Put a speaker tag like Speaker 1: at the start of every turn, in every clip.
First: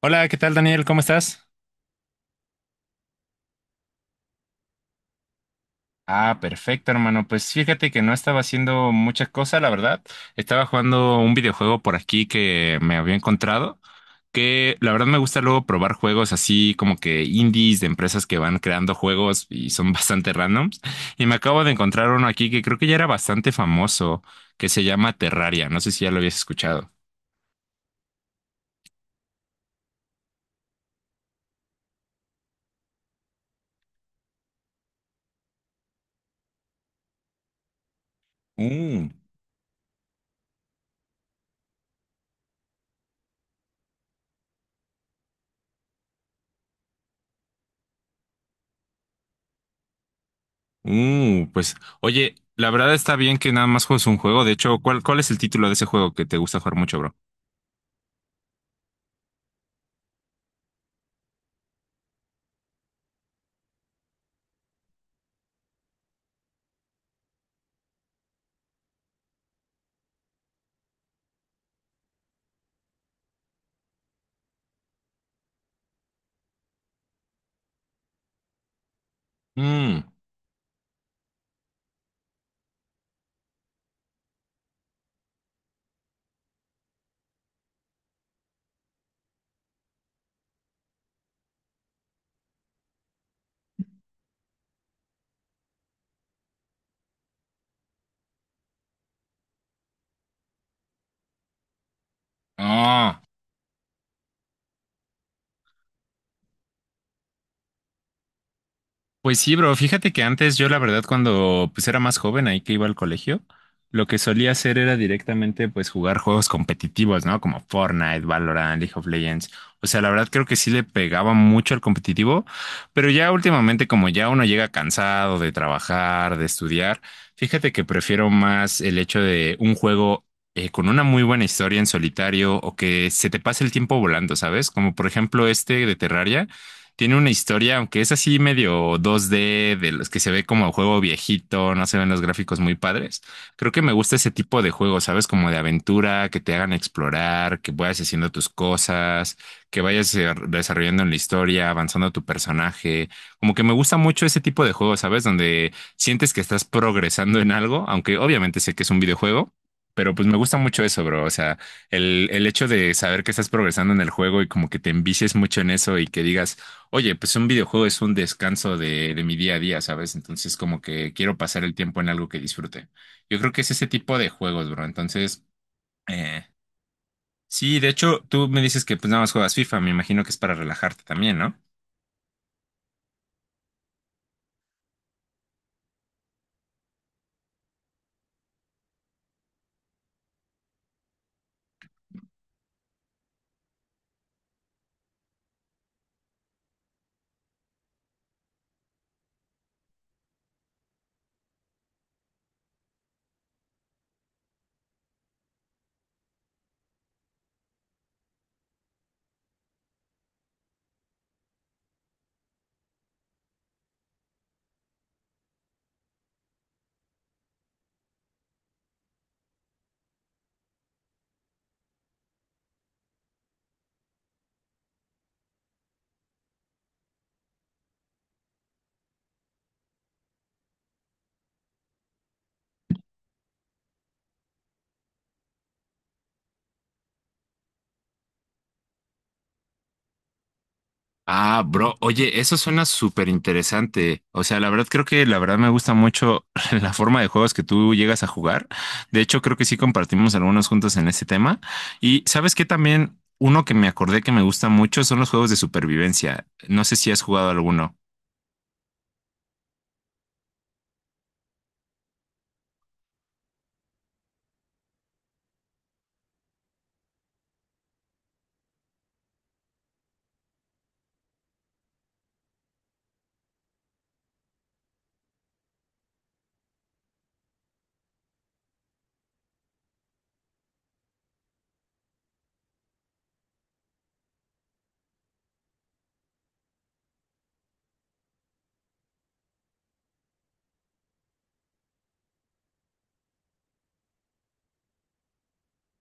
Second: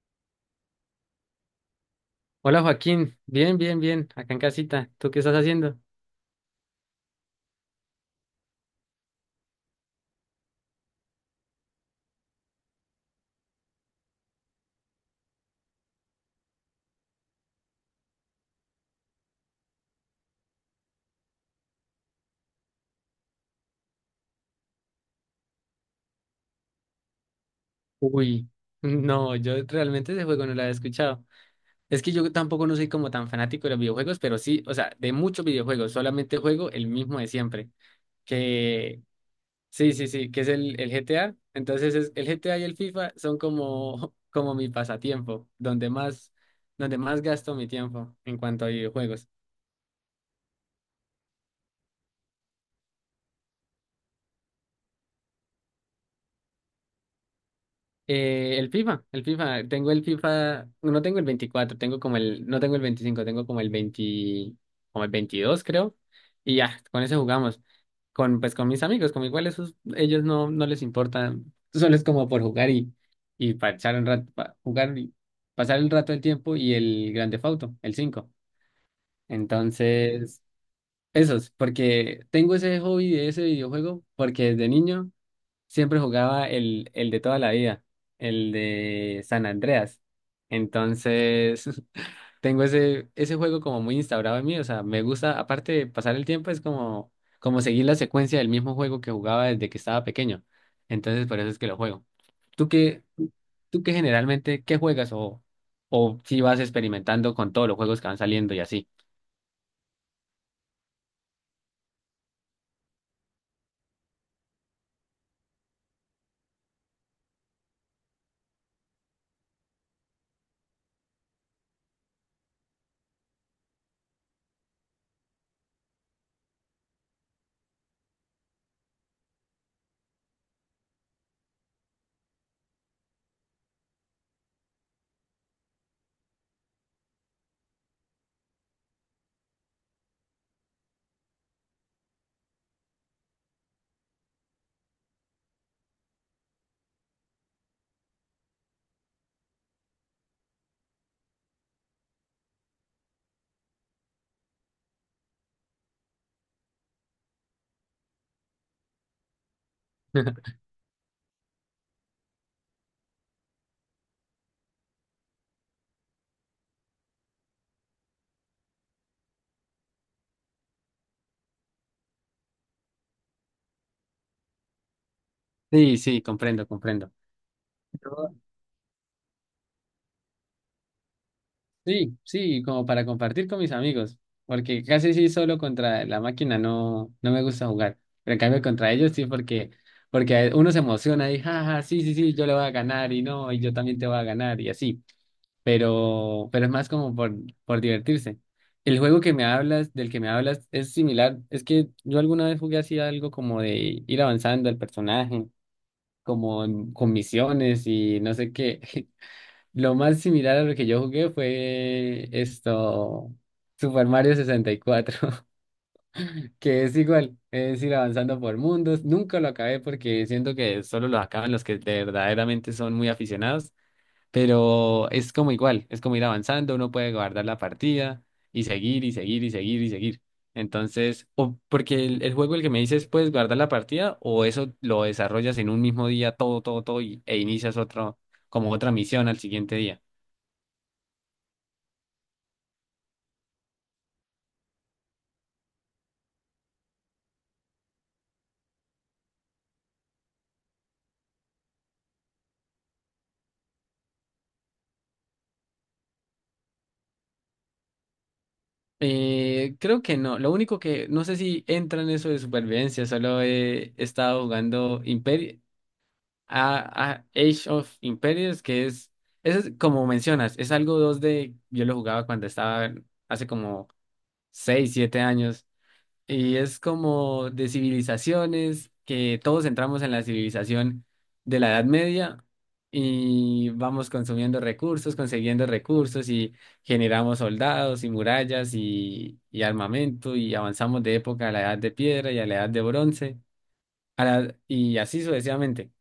Speaker 1: Hola, ¿qué tal, Daniel? ¿Cómo estás?
Speaker 2: Hola Joaquín, bien, bien, bien, acá en casita. ¿Tú qué estás haciendo?
Speaker 1: Ah, perfecto, hermano. Pues fíjate que no estaba haciendo muchas cosas, la verdad. Estaba jugando un videojuego por aquí que me había encontrado, que la verdad me gusta luego probar juegos así como que indies de empresas que van creando juegos y son bastante randoms. Y me acabo de encontrar uno aquí que creo que ya era bastante famoso, que se llama Terraria. No sé si ya lo habías escuchado.
Speaker 2: Uy, no, yo realmente ese juego no lo había escuchado. Es que yo tampoco no soy como tan fanático de los videojuegos, pero sí, o sea, de muchos videojuegos, solamente juego el mismo de siempre. Que
Speaker 1: Mm.
Speaker 2: sí, sí, sí, que es el GTA. Entonces es, el GTA y el FIFA son como, como mi pasatiempo, donde más gasto mi tiempo en cuanto a videojuegos.
Speaker 1: Pues, oye, la verdad está bien que nada más juegues un juego. De hecho, ¿cuál es el título de ese juego que te gusta jugar mucho, bro?
Speaker 2: Tengo el FIFA, no tengo el 24, tengo como no tengo el 25, tengo como el 20, como el 22 creo, y ya, con ese jugamos, pues con mis amigos, como igual esos, ellos no, no les importa, solo es como por jugar y pasar un rato, jugar y pasar el rato del tiempo y el grande Theft Auto, el cinco.
Speaker 1: Mm.
Speaker 2: Entonces, esos, porque tengo ese hobby de ese videojuego, porque desde niño siempre jugaba el de toda la vida, el de San Andreas. Entonces, tengo ese, ese juego como muy instaurado en mí. O sea, me gusta, aparte de pasar el tiempo, es como, como seguir la secuencia del mismo juego que jugaba desde que estaba pequeño. Entonces, por eso es que lo juego. ¿Tú qué,
Speaker 1: Ah.
Speaker 2: Tú qué generalmente, qué juegas o si vas experimentando con todos los juegos que van saliendo y así?
Speaker 1: Pues sí, bro, fíjate que antes yo la verdad cuando pues era más joven ahí que iba al colegio, lo que solía hacer era directamente pues jugar juegos competitivos, ¿no? Como Fortnite, Valorant, League of Legends. O sea, la verdad creo que sí le pegaba mucho al competitivo, pero ya últimamente como ya uno llega cansado de trabajar, de estudiar, fíjate que prefiero más el hecho de un juego con una muy buena historia en solitario o que se te pase el tiempo volando, ¿sabes? Como por ejemplo este de Terraria tiene una historia, aunque es así medio 2D, de los que se ve como juego viejito, no se ven los gráficos muy padres. Creo que me gusta ese tipo de juegos, ¿sabes? Como de aventura, que te hagan explorar, que vayas haciendo tus cosas, que vayas desarrollando en la historia, avanzando tu personaje. Como que me gusta mucho ese tipo de juegos, ¿sabes? Donde sientes que estás progresando en algo, aunque obviamente sé que es un videojuego. Pero pues me gusta mucho eso, bro. O sea, el hecho de saber que estás progresando en el juego y como que te envicies mucho en eso y que digas, oye, pues un videojuego es un descanso de mi día a día, ¿sabes? Entonces como que quiero pasar el tiempo en algo que disfrute. Yo creo que es ese tipo de juegos, bro. Entonces,
Speaker 2: Sí, sí,
Speaker 1: eh,
Speaker 2: comprendo, comprendo.
Speaker 1: sí, de hecho, tú me dices que pues nada más juegas FIFA, me imagino que es para relajarte también, ¿no?
Speaker 2: Sí, sí, como para compartir con mis amigos, porque casi sí solo contra la máquina no me gusta jugar, pero en cambio contra ellos sí porque uno se emociona y jaja, sí, sí, sí, yo le voy a ganar y no, y yo también te voy a ganar y así, pero es más como por divertirse. El juego que me hablas, Del que me hablas, es similar, es que yo alguna vez jugué así algo como de ir avanzando el personaje, como con misiones y no sé qué. Lo más similar a lo que yo jugué fue esto, Super Mario 64. Que es igual, es ir avanzando por mundos. Nunca lo acabé porque siento que solo lo acaban los que de verdaderamente son muy aficionados, pero es como igual, es como ir avanzando, uno puede guardar la partida y seguir y seguir y seguir y seguir. Entonces, o porque el juego el que me dices, puedes guardar la partida o eso lo desarrollas en un mismo día todo, todo, todo e inicias otro, como otra misión al siguiente día.
Speaker 1: Ah, bro, oye, eso suena súper interesante. O sea, la verdad creo que la verdad me gusta mucho la forma de juegos que tú llegas a jugar. De hecho, creo que sí compartimos algunos juntos en este tema. Y sabes que también uno que me acordé que me gusta mucho son los juegos de supervivencia. No sé si has jugado alguno.
Speaker 2: Creo que no. Lo único que no sé si entra en eso de supervivencia. Solo he estado jugando Imperi a Age of Empires, que es, eso es como mencionas, es algo dos d. Yo lo jugaba cuando estaba hace como 6 7 años. Y es como de civilizaciones, que todos entramos en la civilización de la Edad Media y vamos consumiendo recursos, consiguiendo recursos y generamos soldados y murallas y armamento y avanzamos de época a la Edad de Piedra y a la Edad de Bronce y así sucesivamente.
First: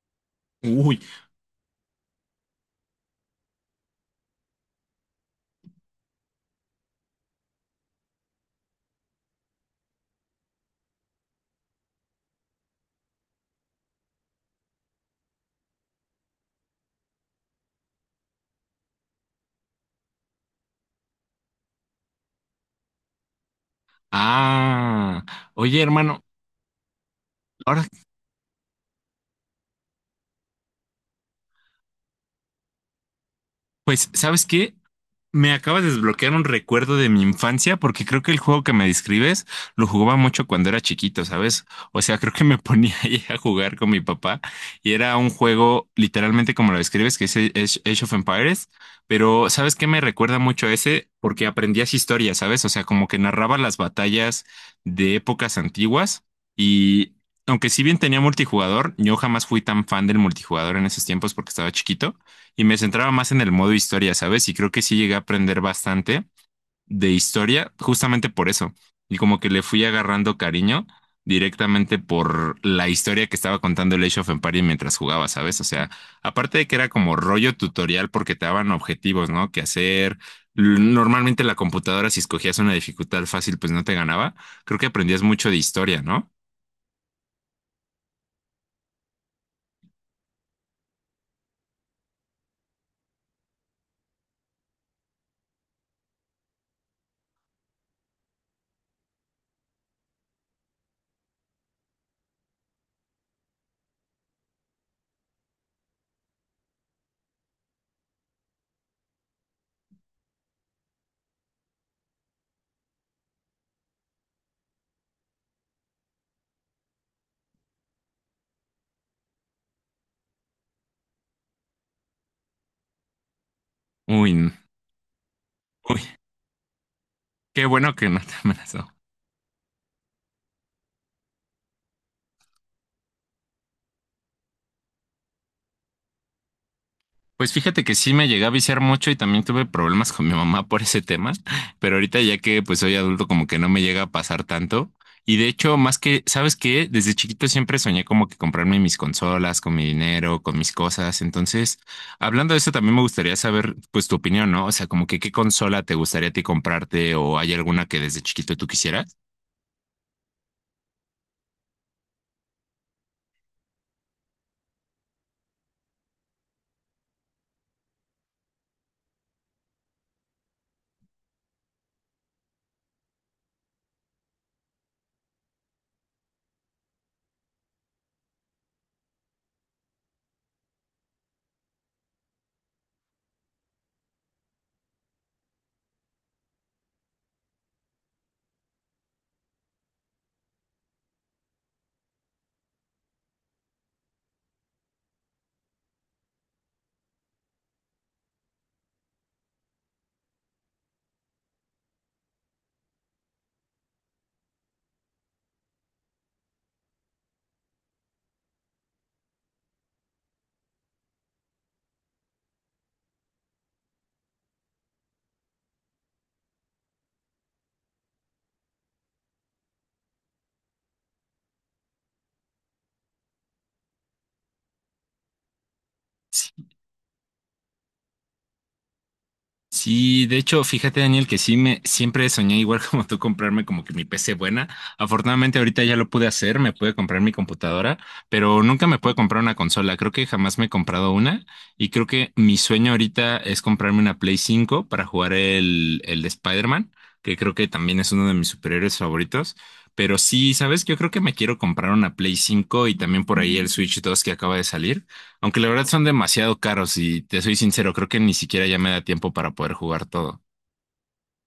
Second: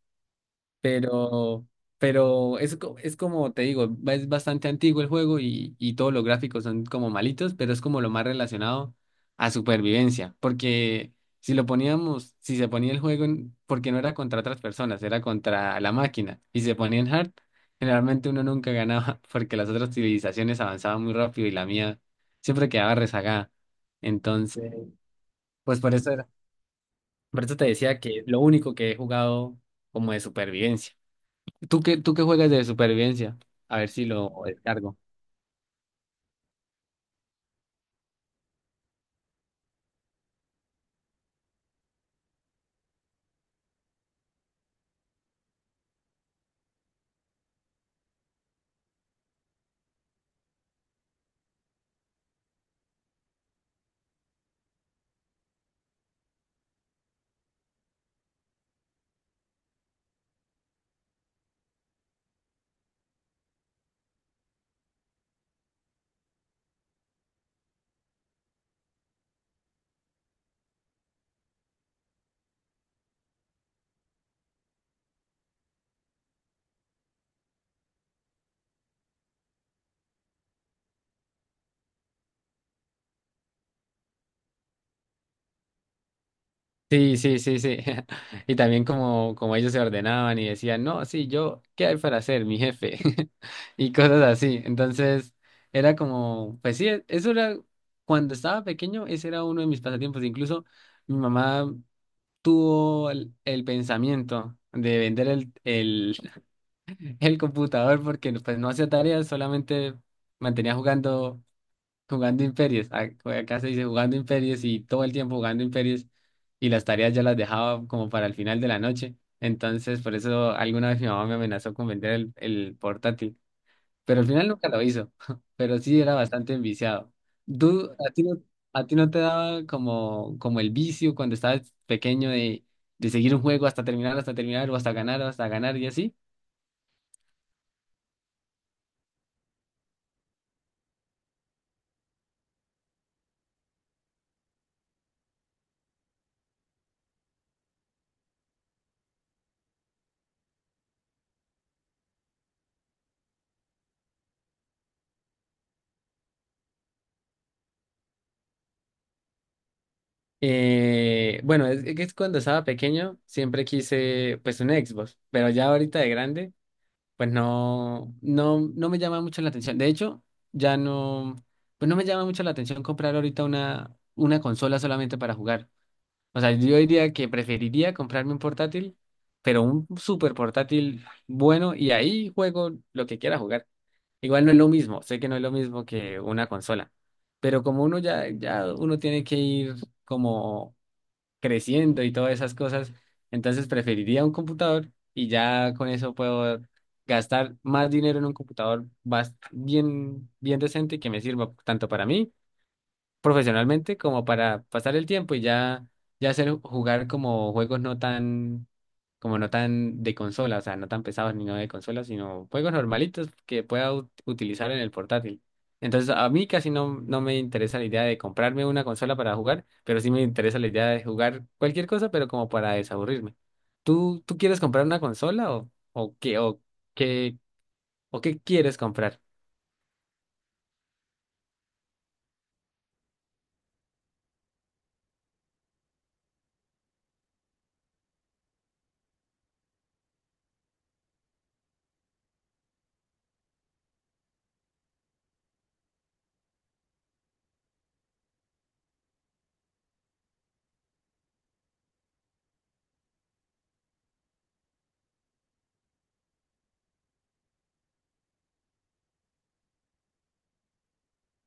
Speaker 1: Uy,
Speaker 2: Pero, pero es como te digo, es bastante antiguo el juego y todos los gráficos son como malitos, pero es como lo más relacionado a supervivencia. Porque si lo poníamos, si se ponía el juego, porque no era contra otras personas, era contra la máquina, y se ponía en hard, generalmente uno nunca ganaba porque las otras civilizaciones avanzaban muy rápido y la mía siempre quedaba rezagada. Entonces,
Speaker 1: ah,
Speaker 2: pues
Speaker 1: oye, hermano,
Speaker 2: por eso te
Speaker 1: ahora,
Speaker 2: decía que lo único que he jugado como de supervivencia. ¿ Tú qué juegas de supervivencia? A ver si
Speaker 1: pues,
Speaker 2: lo
Speaker 1: ¿sabes qué?
Speaker 2: descargo.
Speaker 1: Me acabas de desbloquear un recuerdo de mi infancia porque creo que el juego que me describes lo jugaba mucho cuando era chiquito, ¿sabes? O sea, creo que me ponía ahí a jugar con mi papá y era un juego literalmente como lo describes, que es Age of Empires, pero ¿sabes qué me recuerda mucho a ese? Porque aprendías historia, ¿sabes? O sea, como que narraba las batallas de épocas antiguas y aunque si bien tenía multijugador, yo jamás fui tan fan del multijugador en esos tiempos porque estaba chiquito y me centraba más en el modo historia, ¿sabes? Y creo que sí llegué a aprender bastante de historia justamente por eso. Y como que le fui agarrando cariño directamente por la historia que estaba contando el Age of Empires mientras jugaba, ¿sabes? O sea, aparte de que era como rollo tutorial porque te daban objetivos, ¿no? Que hacer. Normalmente la computadora, si escogías una dificultad fácil, pues no te ganaba. Creo que aprendías mucho de historia, ¿no?
Speaker 2: Sí, sí, sí, sí. Y también como, ellos se ordenaban y decían, no, sí, yo, ¿qué hay para hacer, mi jefe? Y cosas así. Entonces, era como, pues sí, eso era, cuando estaba pequeño, ese era uno de mis pasatiempos. Incluso mi mamá tuvo el pensamiento de vender el computador porque pues no hacía tareas, solamente mantenía jugando imperios. Acá se dice jugando imperios y todo el tiempo jugando imperios y las tareas ya las dejaba como para el final de la noche. Entonces, por eso alguna vez mi mamá me amenazó con vender el portátil, pero al
Speaker 1: Uy,
Speaker 2: final
Speaker 1: n-
Speaker 2: nunca lo hizo, pero sí
Speaker 1: uy,
Speaker 2: era bastante enviciado.
Speaker 1: qué
Speaker 2: ¿Tú,
Speaker 1: bueno que
Speaker 2: a
Speaker 1: no
Speaker 2: ti
Speaker 1: te
Speaker 2: no, A
Speaker 1: amenazó.
Speaker 2: ti no te daba como, el vicio cuando estabas pequeño de seguir un juego hasta terminar, o hasta ganar y así?
Speaker 1: Pues fíjate que sí me llegué a viciar mucho y también tuve problemas con mi mamá por ese tema, pero ahorita ya que pues soy adulto como que no me llega a pasar tanto. Y de hecho, más que, ¿sabes qué? Desde chiquito siempre soñé como que comprarme mis consolas, con mi dinero, con mis cosas. Entonces, hablando de eso, también me gustaría saber pues tu opinión, ¿no? O sea, como que qué consola te gustaría a ti comprarte o hay alguna que desde chiquito tú quisieras.
Speaker 2: Bueno, es cuando estaba pequeño siempre quise pues un Xbox, pero ya ahorita de grande pues no me llama mucho la atención. De hecho, ya no, pues no me llama mucho la atención comprar ahorita una consola solamente para jugar. O sea, yo diría que preferiría comprarme un portátil, pero un super portátil bueno y ahí juego lo que quiera jugar. Igual no es lo mismo, sé que no es lo mismo que una consola, pero como uno ya uno tiene que ir como creciendo y todas esas cosas. Entonces preferiría un computador y ya con eso puedo gastar más dinero en un computador bien, bien decente que me sirva tanto para mí profesionalmente como para pasar el tiempo y ya, ya hacer jugar como juegos no tan, como no tan de consola, o sea, no tan pesados ni no de consola, sino juegos normalitos que pueda utilizar en el portátil. Entonces, a mí casi no me interesa la idea de comprarme una consola para jugar, pero sí me interesa la idea de jugar cualquier cosa, pero como para desaburrirme. ¿Tú quieres comprar una consola qué, o qué quieres comprar?
Speaker 1: Sí, de hecho, fíjate, Daniel, que sí me siempre soñé igual como tú comprarme como que mi PC buena. Afortunadamente ahorita ya lo pude hacer, me pude comprar mi computadora, pero nunca me pude comprar una consola. Creo que jamás me he comprado una y creo que mi sueño ahorita es comprarme una Play 5 para jugar el de Spider-Man, que creo que también es uno de mis superhéroes favoritos. Pero sí, ¿sabes? Yo creo que me quiero comprar una Play 5 y también por ahí el Switch 2 que acaba de salir. Aunque la verdad son demasiado caros y te soy sincero, creo que ni siquiera ya me da tiempo para poder jugar todo.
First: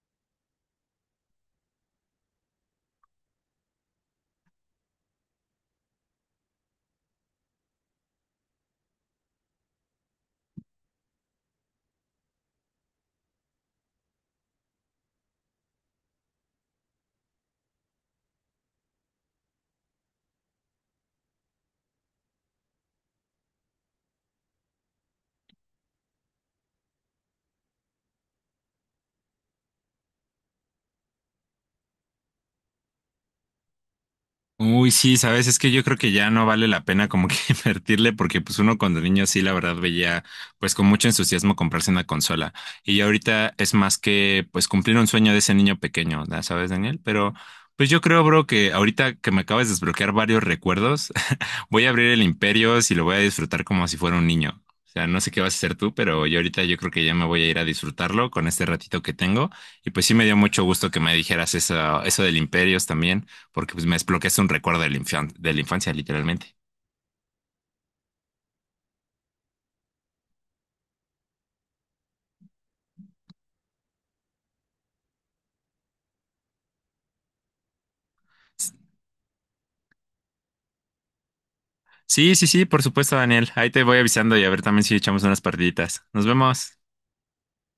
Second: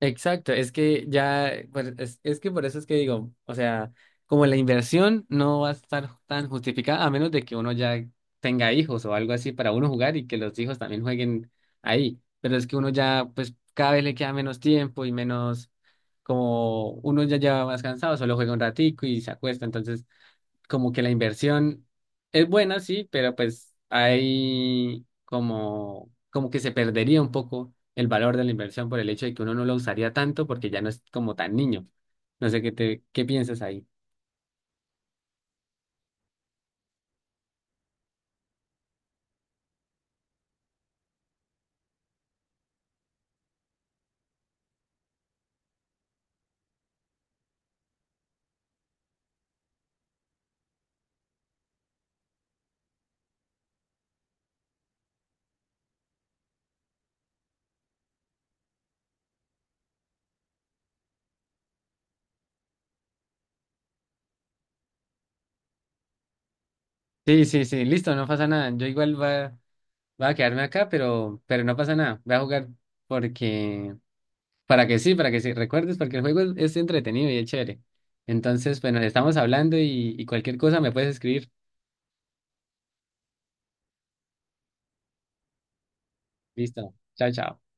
Speaker 2: Exacto, es que ya, pues, es que por eso es que digo, o sea, como la inversión no va a estar tan justificada a menos de que uno ya tenga hijos o algo así para uno jugar y que los hijos también jueguen ahí, pero es que uno ya, pues cada vez le queda menos tiempo y menos, como uno ya lleva más cansado, solo juega un ratico y se acuesta, entonces como que la inversión es buena, sí, pero pues hay como, que se perdería un poco el valor de la inversión por el hecho de que uno no lo usaría tanto porque ya no es como tan niño. No sé qué piensas ahí.
Speaker 1: Uy, sí, sabes, es que yo creo que ya no vale la pena como que invertirle porque pues uno cuando niño sí, la verdad veía pues con mucho entusiasmo comprarse una consola y ya ahorita es más que pues cumplir un sueño de ese niño pequeño, ¿sabes, Daniel? Pero pues yo creo, bro, que ahorita que me acabas de desbloquear varios recuerdos, voy a abrir el Imperios y lo voy a disfrutar como si fuera un niño. O sea, no sé qué vas a hacer tú, pero yo ahorita yo creo que ya me voy a ir a disfrutarlo con este ratito que tengo y pues sí me dio mucho gusto que me dijeras eso, eso del Imperios también porque pues me desbloqueaste un recuerdo de de la infancia, literalmente.
Speaker 2: Sí, sí, sí, listo, no pasa nada. Yo igual va a quedarme acá, pero no pasa nada. Voy a jugar porque, para que sí, recuerdes, porque el juego es entretenido y es chévere. Entonces, bueno, estamos hablando y cualquier cosa me puedes escribir.
Speaker 1: Sí, sí, sí, por supuesto, Daniel. Ahí te voy avisando y a ver también si echamos unas partiditas. Nos vemos.
Speaker 2: Listo. Chao, chao.